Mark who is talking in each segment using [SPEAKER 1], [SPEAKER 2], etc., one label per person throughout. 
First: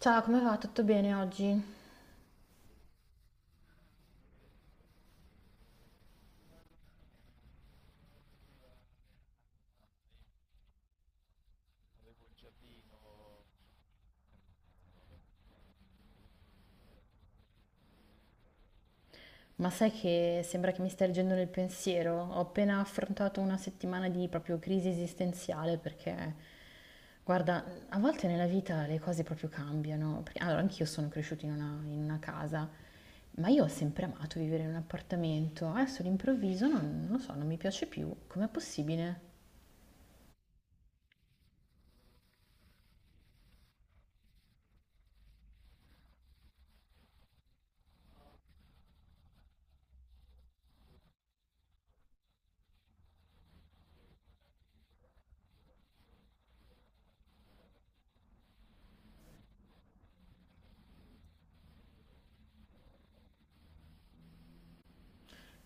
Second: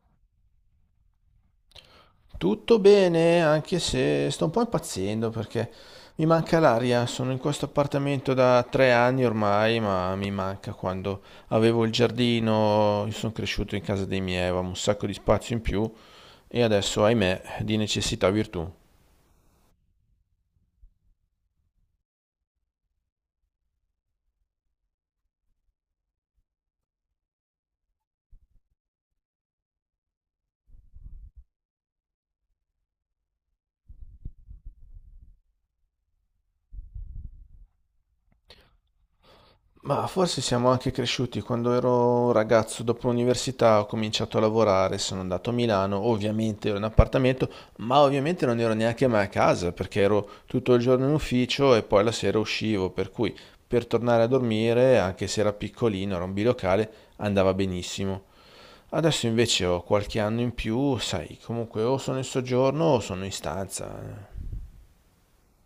[SPEAKER 1] Ciao, come va? Tutto bene oggi?
[SPEAKER 2] Tutto bene, anche se sto un po' impazzendo perché mi manca l'aria. Sono in questo appartamento da 3 anni ormai, ma mi manca quando avevo il giardino. Io sono cresciuto in casa dei miei, avevamo un sacco di spazio in più e adesso, ahimè, di necessità virtù.
[SPEAKER 1] Ma sai che sembra che mi stia leggendo nel pensiero? Ho appena affrontato una settimana di proprio crisi esistenziale perché, guarda, a volte nella vita le cose proprio cambiano. Perché, allora, anch'io sono cresciuta in una casa, ma io ho sempre amato vivere in un appartamento. Adesso all'improvviso non lo so, non mi piace più. Com'è possibile?
[SPEAKER 2] Ma forse siamo anche cresciuti. Quando ero un ragazzo, dopo l'università, ho cominciato a lavorare, sono andato a Milano, ovviamente ero in appartamento, ma ovviamente non ero neanche mai a casa perché ero tutto il giorno in ufficio e poi la sera uscivo, per cui per tornare a dormire, anche se era piccolino, era un bilocale, andava benissimo. Adesso invece ho qualche anno in più, sai, comunque o sono in soggiorno o sono in stanza.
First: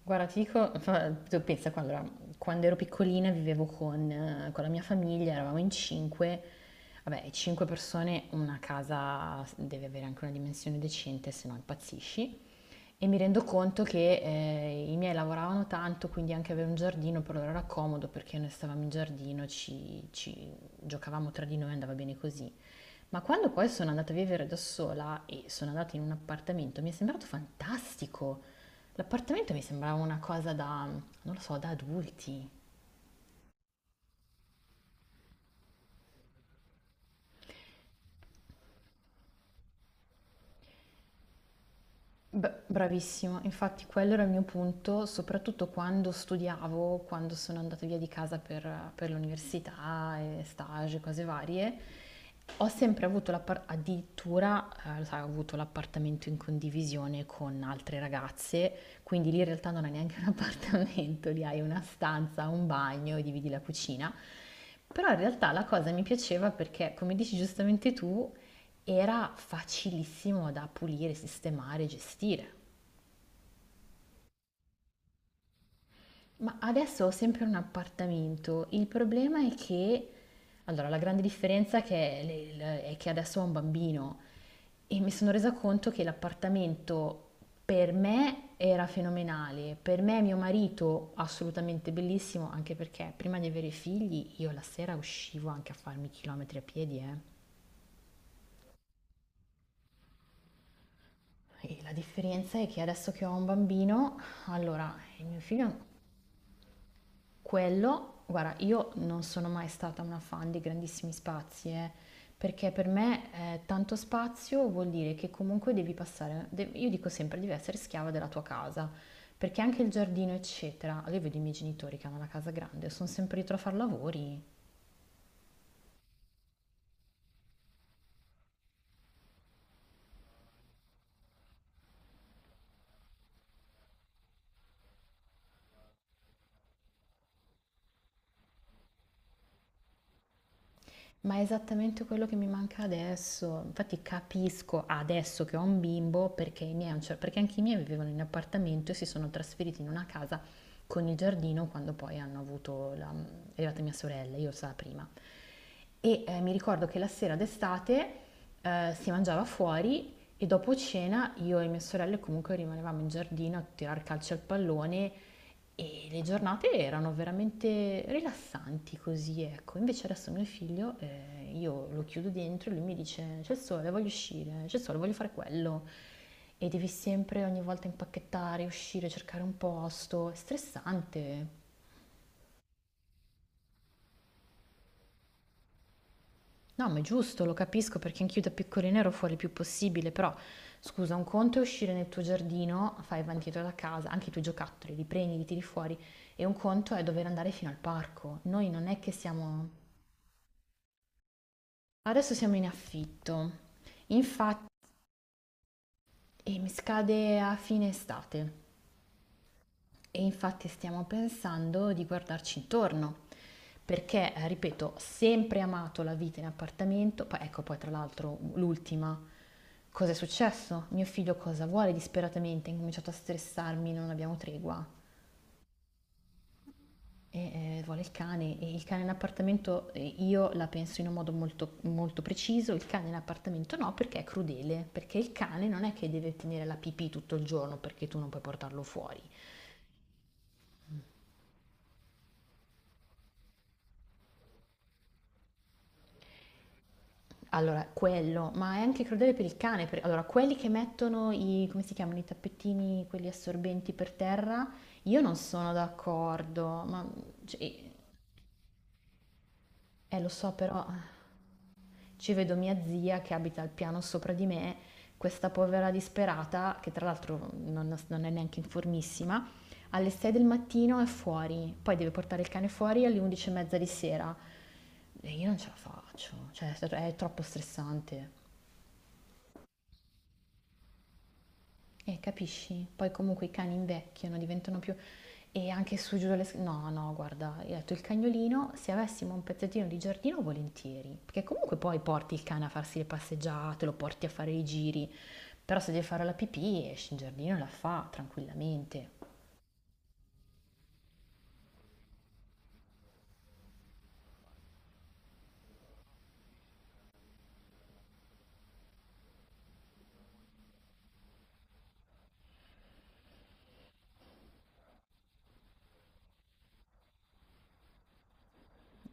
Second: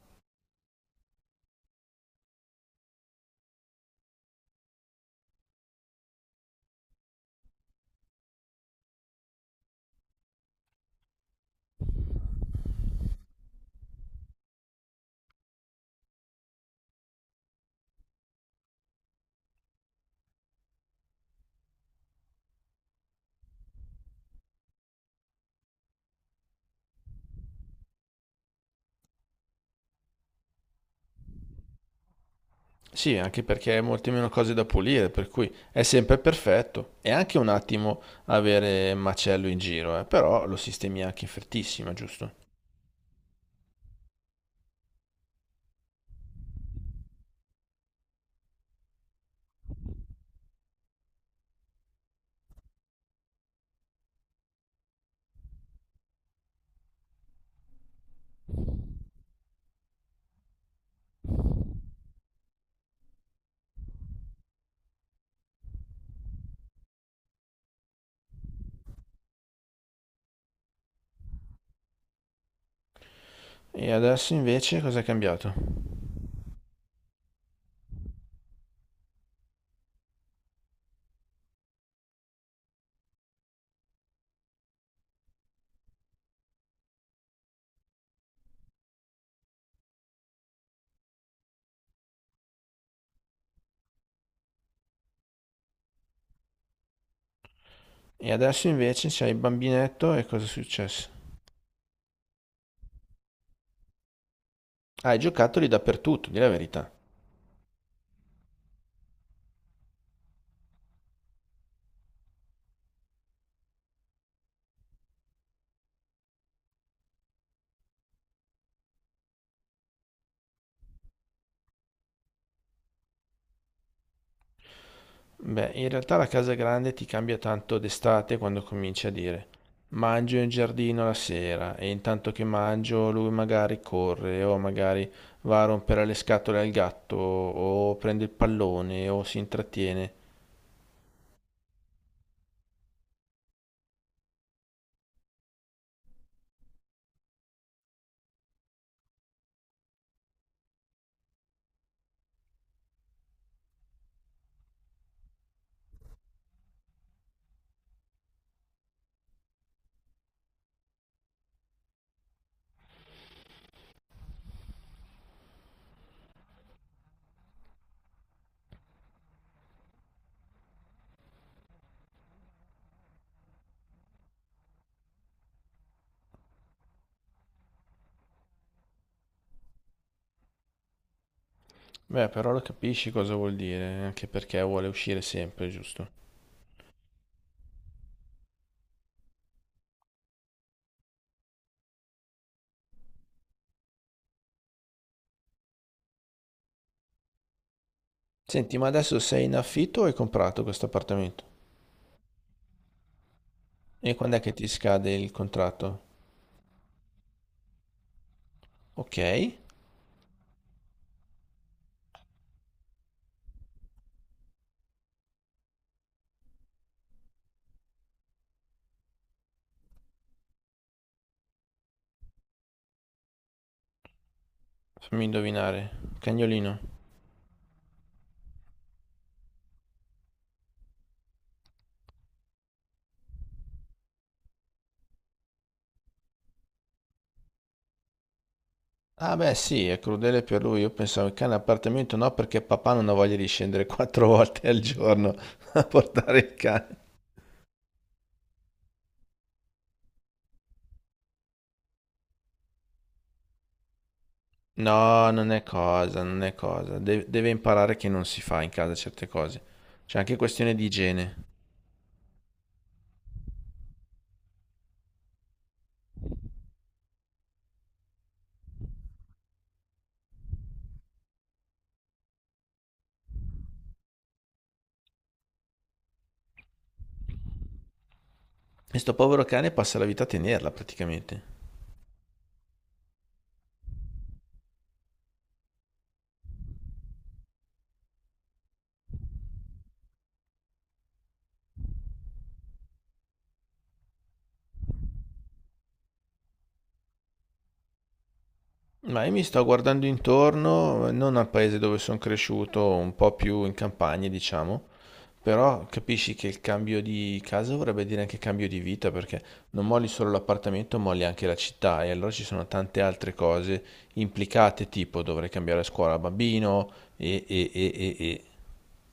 [SPEAKER 1] Guarda, ti dico, tu pensa, qua, allora, quando ero piccolina vivevo con la mia famiglia, eravamo in cinque, vabbè, cinque persone, una casa deve avere anche una dimensione decente, se no impazzisci. E mi rendo conto che i miei lavoravano tanto, quindi anche avere un giardino per loro era comodo perché noi stavamo in giardino, ci giocavamo tra di noi, andava bene così. Ma quando poi sono andata a vivere da sola e sono andata in un appartamento, mi è sembrato fantastico. L'appartamento mi sembrava una cosa da, non lo so, da adulti.
[SPEAKER 2] Sì, anche perché hai molte meno cose da pulire, per cui è sempre perfetto. È anche un attimo avere macello in giro, però lo sistemi anche in frettissima, giusto?
[SPEAKER 1] Beh, bravissima, infatti quello era il mio punto, soprattutto quando studiavo, quando sono andata via di casa per l'università, e stage, cose varie, ho sempre avuto addirittura, lo sai, ho avuto l'appartamento in condivisione con altre ragazze, quindi lì in realtà non hai neanche un appartamento, lì hai una stanza, un bagno, dividi la cucina. Però in realtà la cosa mi piaceva perché, come dici giustamente tu, era facilissimo da pulire, sistemare, gestire.
[SPEAKER 2] E adesso invece cosa è cambiato?
[SPEAKER 1] Ma adesso ho sempre un appartamento. Il problema è che, allora, la grande differenza che è, è che adesso ho un bambino e mi sono resa conto che l'appartamento per me era fenomenale, per me e mio marito assolutamente bellissimo, anche perché prima di avere figli io la sera uscivo anche a farmi chilometri a piedi, eh.
[SPEAKER 2] E adesso invece c'hai il bambinetto e cosa è successo?
[SPEAKER 1] E la differenza è che adesso che ho un bambino, allora,
[SPEAKER 2] Hai
[SPEAKER 1] il mio
[SPEAKER 2] giocattoli
[SPEAKER 1] figlio.
[SPEAKER 2] dappertutto, di' la verità.
[SPEAKER 1] Quello, guarda, io non sono mai stata una fan di grandissimi spazi, perché per me tanto spazio vuol dire che comunque devi passare, io dico sempre, devi essere schiava della tua casa, perché anche il giardino, eccetera, io vedo i miei genitori che hanno una casa grande, sono sempre dietro a fare lavori.
[SPEAKER 2] Beh, in realtà la casa grande ti cambia tanto d'estate quando cominci a dire mangio in giardino la sera e intanto che mangio lui magari corre o magari va a rompere le scatole al gatto o prende il pallone o si intrattiene.
[SPEAKER 1] Ma è esattamente quello che mi manca adesso. Infatti capisco adesso che ho un bimbo perché i miei, perché anche i miei vivevano in appartamento e si sono trasferiti in una casa con il giardino quando poi hanno avuto la, è arrivata mia sorella, io stavo prima. E mi ricordo che la sera d'estate si mangiava fuori e dopo cena io e mie sorelle comunque rimanevamo in giardino a tirar calcio al pallone e le giornate erano veramente rilassanti così, ecco. Invece adesso mio figlio, io lo chiudo dentro e lui mi dice c'è il sole, voglio uscire, c'è il sole, voglio fare quello. E devi sempre ogni volta impacchettare, uscire, cercare un posto. È stressante.
[SPEAKER 2] Beh, però lo capisci cosa vuol dire, anche perché vuole uscire sempre, giusto?
[SPEAKER 1] No, ma è giusto, lo capisco perché anch'io da piccolina ero fuori il più possibile, però scusa, un conto è uscire nel tuo giardino, fai avanti e indietro da casa, anche i tuoi giocattoli, li prendi, li tiri fuori, e un conto è dover andare fino al parco. Noi
[SPEAKER 2] Senti, ma
[SPEAKER 1] non è che
[SPEAKER 2] adesso sei in
[SPEAKER 1] siamo.
[SPEAKER 2] affitto o hai comprato questo appartamento?
[SPEAKER 1] Adesso siamo in affitto,
[SPEAKER 2] E quando è che
[SPEAKER 1] infatti,
[SPEAKER 2] ti scade il contratto?
[SPEAKER 1] e mi scade a fine estate
[SPEAKER 2] Ok,
[SPEAKER 1] e infatti stiamo pensando di guardarci intorno, perché, ripeto, ho sempre amato la vita in appartamento, poi ecco poi tra l'altro l'ultima, cosa è successo? Mio figlio cosa vuole disperatamente, ha incominciato a stressarmi, non abbiamo tregua.
[SPEAKER 2] fammi indovinare, cagnolino.
[SPEAKER 1] E vuole il cane, e il cane in appartamento io la penso in un modo molto, molto preciso, il cane in appartamento no perché è crudele, perché il cane non è che deve tenere la pipì tutto il giorno perché tu non puoi portarlo fuori.
[SPEAKER 2] Ah beh sì, è crudele per lui. Io pensavo il cane appartamento no, perché papà non ha voglia di scendere 4 volte al giorno a portare il cane.
[SPEAKER 1] Allora, quello, ma è anche crudele per il cane, allora quelli che mettono i, come si chiamano, i tappetini, quelli assorbenti per terra, io
[SPEAKER 2] No,
[SPEAKER 1] non
[SPEAKER 2] non è
[SPEAKER 1] sono
[SPEAKER 2] cosa, non è
[SPEAKER 1] d'accordo,
[SPEAKER 2] cosa.
[SPEAKER 1] ma
[SPEAKER 2] Deve
[SPEAKER 1] cioè,
[SPEAKER 2] imparare che non si fa in casa certe cose. C'è
[SPEAKER 1] lo
[SPEAKER 2] anche
[SPEAKER 1] so
[SPEAKER 2] questione di
[SPEAKER 1] però...
[SPEAKER 2] igiene.
[SPEAKER 1] Ci vedo mia zia che abita al piano sopra di me, questa povera disperata, che tra l'altro non è neanche informissima, alle 6 del mattino è fuori, poi deve portare il cane fuori alle 11 e mezza di sera. E io non ce la faccio, cioè è troppo stressante.
[SPEAKER 2] E sto povero cane passa la vita a tenerla praticamente.
[SPEAKER 1] Capisci? Poi comunque i cani invecchiano, diventano più... E anche su giù dalle... No, no, guarda, io ho detto il cagnolino, se avessimo un pezzettino di giardino, volentieri. Perché comunque poi porti il cane a farsi le passeggiate, lo porti a fare i giri. Però se deve fare la pipì, esce in giardino e la fa tranquillamente.
[SPEAKER 2] Ma io mi sto guardando intorno, non al paese dove sono cresciuto, un po' più in campagna, diciamo. Però capisci che il cambio di casa vorrebbe dire anche cambio di vita, perché non molli solo l'appartamento, molli anche la città e allora ci sono tante altre cose implicate, tipo dovrei cambiare scuola bambino e.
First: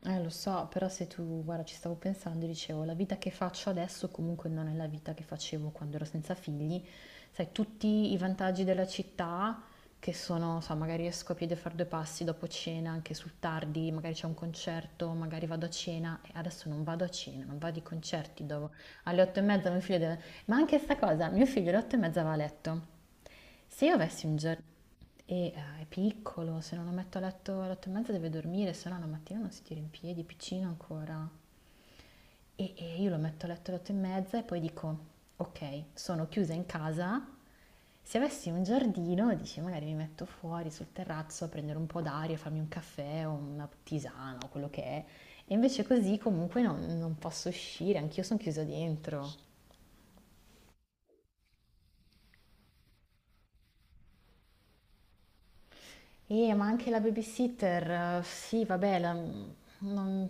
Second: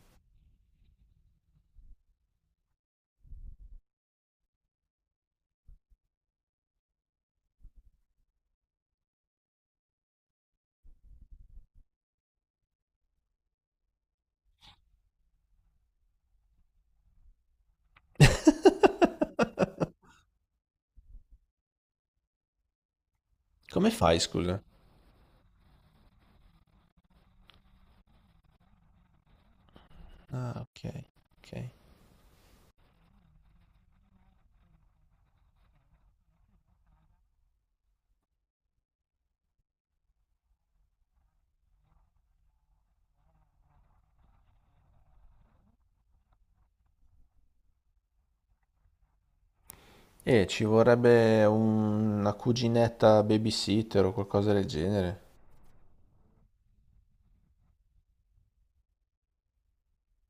[SPEAKER 1] Lo so, però se tu, guarda, ci stavo pensando e dicevo, la vita che faccio adesso comunque non è la vita che facevo quando ero senza figli. Sai, tutti i vantaggi della città, che sono, so, magari esco a piedi a fare due passi dopo cena, anche sul tardi, magari c'è un concerto, magari vado a cena, e adesso non vado a cena, non vado ai concerti, alle otto e mezza mio figlio deve... Ma anche sta cosa, mio figlio alle otto e mezza va a letto. Se
[SPEAKER 2] Come
[SPEAKER 1] io
[SPEAKER 2] fai,
[SPEAKER 1] avessi un
[SPEAKER 2] scusa?
[SPEAKER 1] giorno... E è piccolo, se non lo metto a letto alle otto e mezza deve dormire, se no la mattina non si tira in piedi, è
[SPEAKER 2] Ah,
[SPEAKER 1] piccino
[SPEAKER 2] ok,
[SPEAKER 1] ancora.
[SPEAKER 2] ok.
[SPEAKER 1] E io lo metto a letto alle otto e mezza e poi dico, ok, sono chiusa in casa. Se avessi un giardino, dici, magari mi metto fuori sul terrazzo a prendere un po' d'aria, farmi un caffè o una tisana o quello che è. E invece così comunque non posso uscire, anch'io sono chiusa dentro.
[SPEAKER 2] E ci vorrebbe una cuginetta babysitter o qualcosa del genere.
[SPEAKER 1] Ma anche la babysitter, sì, vabbè, non-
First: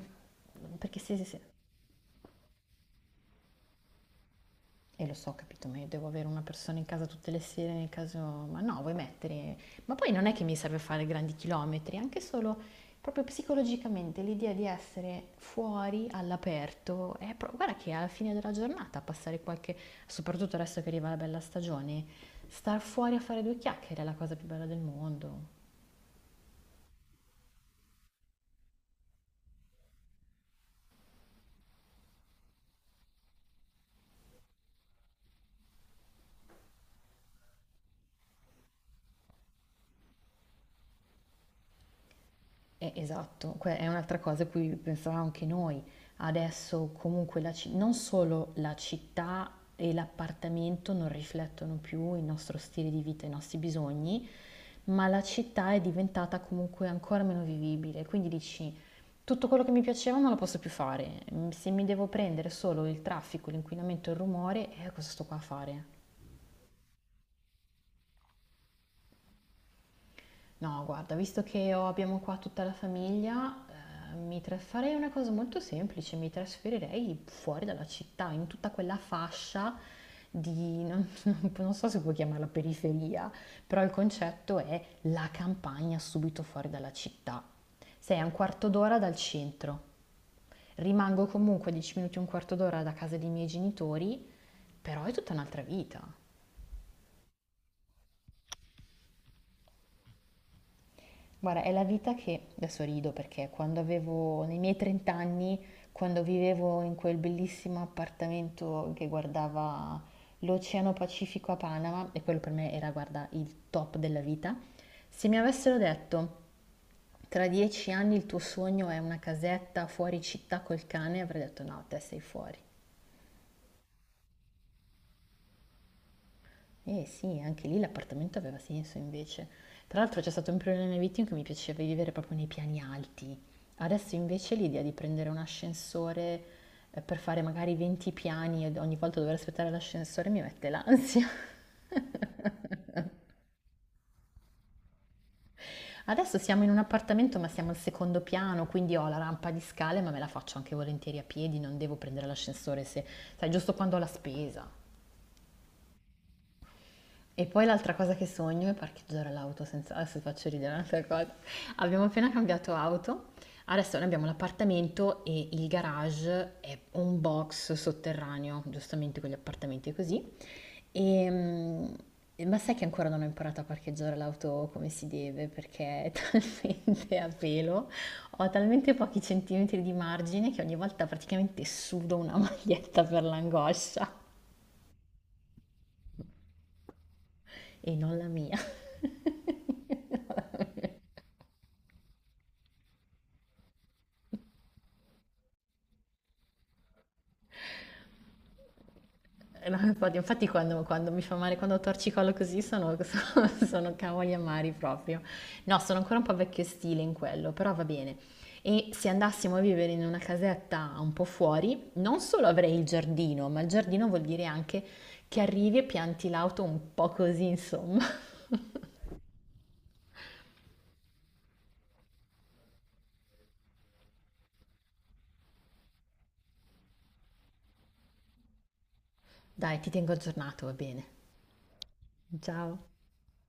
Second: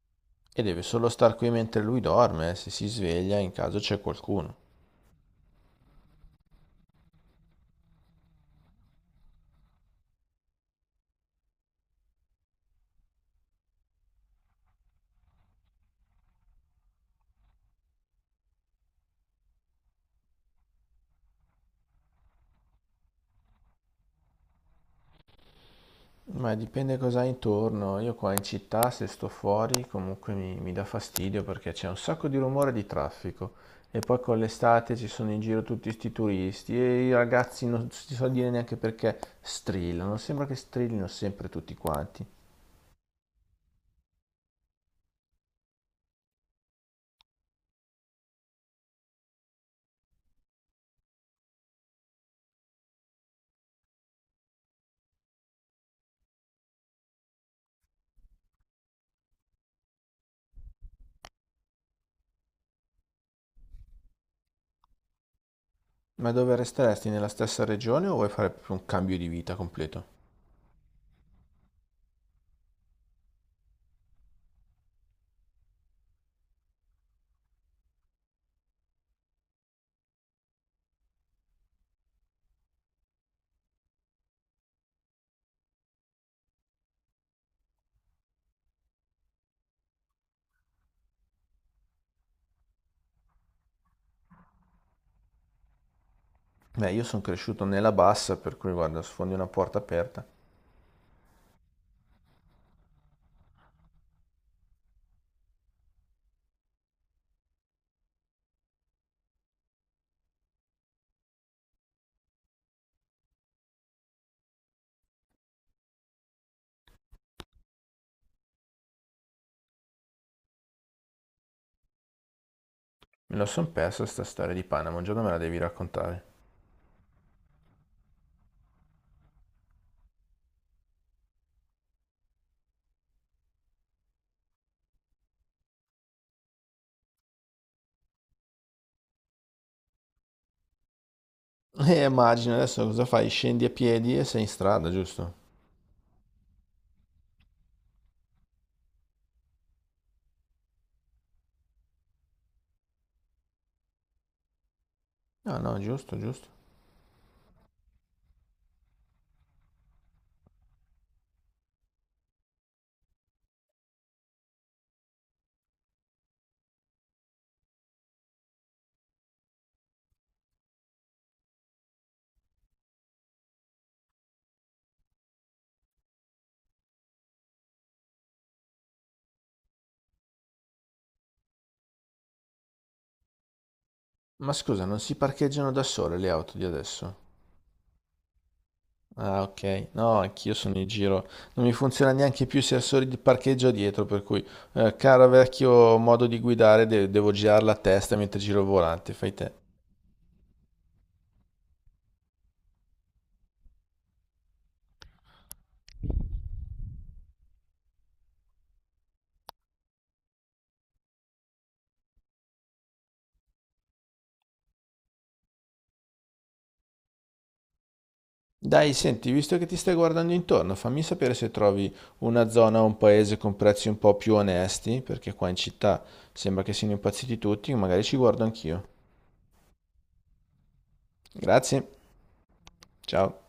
[SPEAKER 2] E deve
[SPEAKER 1] perché
[SPEAKER 2] solo
[SPEAKER 1] sì, sì,
[SPEAKER 2] star
[SPEAKER 1] sì.
[SPEAKER 2] qui mentre lui dorme, se si sveglia in caso c'è qualcuno.
[SPEAKER 1] E lo so, ho capito, ma io devo avere una persona in casa tutte le sere nel caso... Ma no, vuoi mettere... Ma poi non è che mi serve fare grandi chilometri, anche solo proprio psicologicamente l'idea di essere fuori, all'aperto, è guarda che alla fine della giornata passare qualche... soprattutto adesso che arriva la bella stagione, star fuori a fare due chiacchiere è la cosa più bella del mondo.
[SPEAKER 2] Ma dipende cosa hai intorno. Io qua in città, se sto fuori, comunque mi dà fastidio perché c'è un sacco di rumore e di traffico. E poi con l'estate ci sono in giro tutti sti turisti e i ragazzi non si so dire neanche perché strillano. Sembra che strillino sempre tutti quanti.
[SPEAKER 1] Esatto, è un'altra cosa a cui pensavamo anche noi. Adesso comunque non solo la città e l'appartamento non riflettono più il nostro stile di vita, i nostri bisogni, ma la città è diventata comunque ancora meno vivibile. Quindi dici, tutto quello che mi piaceva non lo posso più fare. Se mi devo prendere solo il traffico, l'inquinamento e il rumore, cosa sto qua a fare?
[SPEAKER 2] Ma dove resteresti? Nella stessa regione o vuoi fare proprio un cambio di vita completo?
[SPEAKER 1] No, guarda, visto che abbiamo qua tutta la famiglia, farei una cosa molto semplice, mi trasferirei fuori dalla città, in tutta quella fascia non, non so se puoi chiamarla periferia, però il concetto è la campagna subito fuori dalla città. Sei a un quarto d'ora dal centro, rimango comunque 10 minuti, un quarto d'ora da casa dei miei genitori, però è tutta un'altra vita.
[SPEAKER 2] Beh, io sono cresciuto nella bassa, per cui guarda, sfondi una porta aperta.
[SPEAKER 1] Guarda, è la vita che, adesso rido perché quando avevo, nei miei 30 anni, quando vivevo in quel bellissimo appartamento che guardava l'Oceano Pacifico a Panama, e quello per me era, guarda, il top della vita, se mi avessero detto tra 10 anni il tuo sogno è una casetta fuori città col cane, avrei detto no, te sei fuori.
[SPEAKER 2] Me la son persa sta storia di Panama, un giorno me la devi raccontare.
[SPEAKER 1] Eh sì, anche lì l'appartamento aveva senso invece. Tra l'altro c'è stato un periodo nella mia vita in cui mi piaceva vivere proprio nei piani alti. Adesso invece l'idea di prendere un ascensore per fare magari 20 piani e ogni volta dover aspettare l'ascensore mi mette l'ansia.
[SPEAKER 2] Immagino, adesso cosa fai? Scendi a piedi e sei in strada, giusto?
[SPEAKER 1] Adesso siamo in un appartamento ma siamo al secondo piano, quindi ho la rampa di scale ma me la faccio anche volentieri a piedi, non devo prendere l'ascensore se, sai, giusto quando ho la spesa.
[SPEAKER 2] No, no, giusto, giusto.
[SPEAKER 1] E poi l'altra cosa che sogno è parcheggiare l'auto senza... Adesso ti faccio ridere un'altra cosa. Abbiamo appena cambiato auto, adesso noi abbiamo l'appartamento e il garage è un box sotterraneo, giustamente quegli appartamenti così. Ehm, ma sai che ancora non ho imparato a parcheggiare l'auto come si deve perché è talmente a pelo, ho talmente pochi centimetri di margine che ogni volta praticamente sudo una maglietta per l'angoscia
[SPEAKER 2] Ma scusa, non si parcheggiano da sole le auto di adesso?
[SPEAKER 1] e non la mia.
[SPEAKER 2] Ah, ok. No, anch'io sono in giro. Non mi funziona neanche più i sensori di parcheggio dietro, per cui, caro vecchio modo di guidare, devo girare la testa mentre giro il volante, fai te.
[SPEAKER 1] No, infatti, infatti quando mi fa male, quando torcicolo così sono, sono cavoli amari proprio. No, sono ancora un po' vecchio stile in quello, però va bene. E se andassimo a vivere in una casetta un po' fuori, non solo avrei il giardino, ma il giardino vuol dire anche che arrivi e pianti l'auto un po' così, insomma.
[SPEAKER 2] Dai, senti, visto che ti stai guardando intorno, fammi sapere se trovi una zona o un paese con prezzi un po' più onesti, perché qua in città sembra che siano impazziti tutti, magari ci guardo anch'io.
[SPEAKER 1] Dai, ti tengo aggiornato, va bene.
[SPEAKER 2] Grazie.
[SPEAKER 1] Ciao.
[SPEAKER 2] Ciao.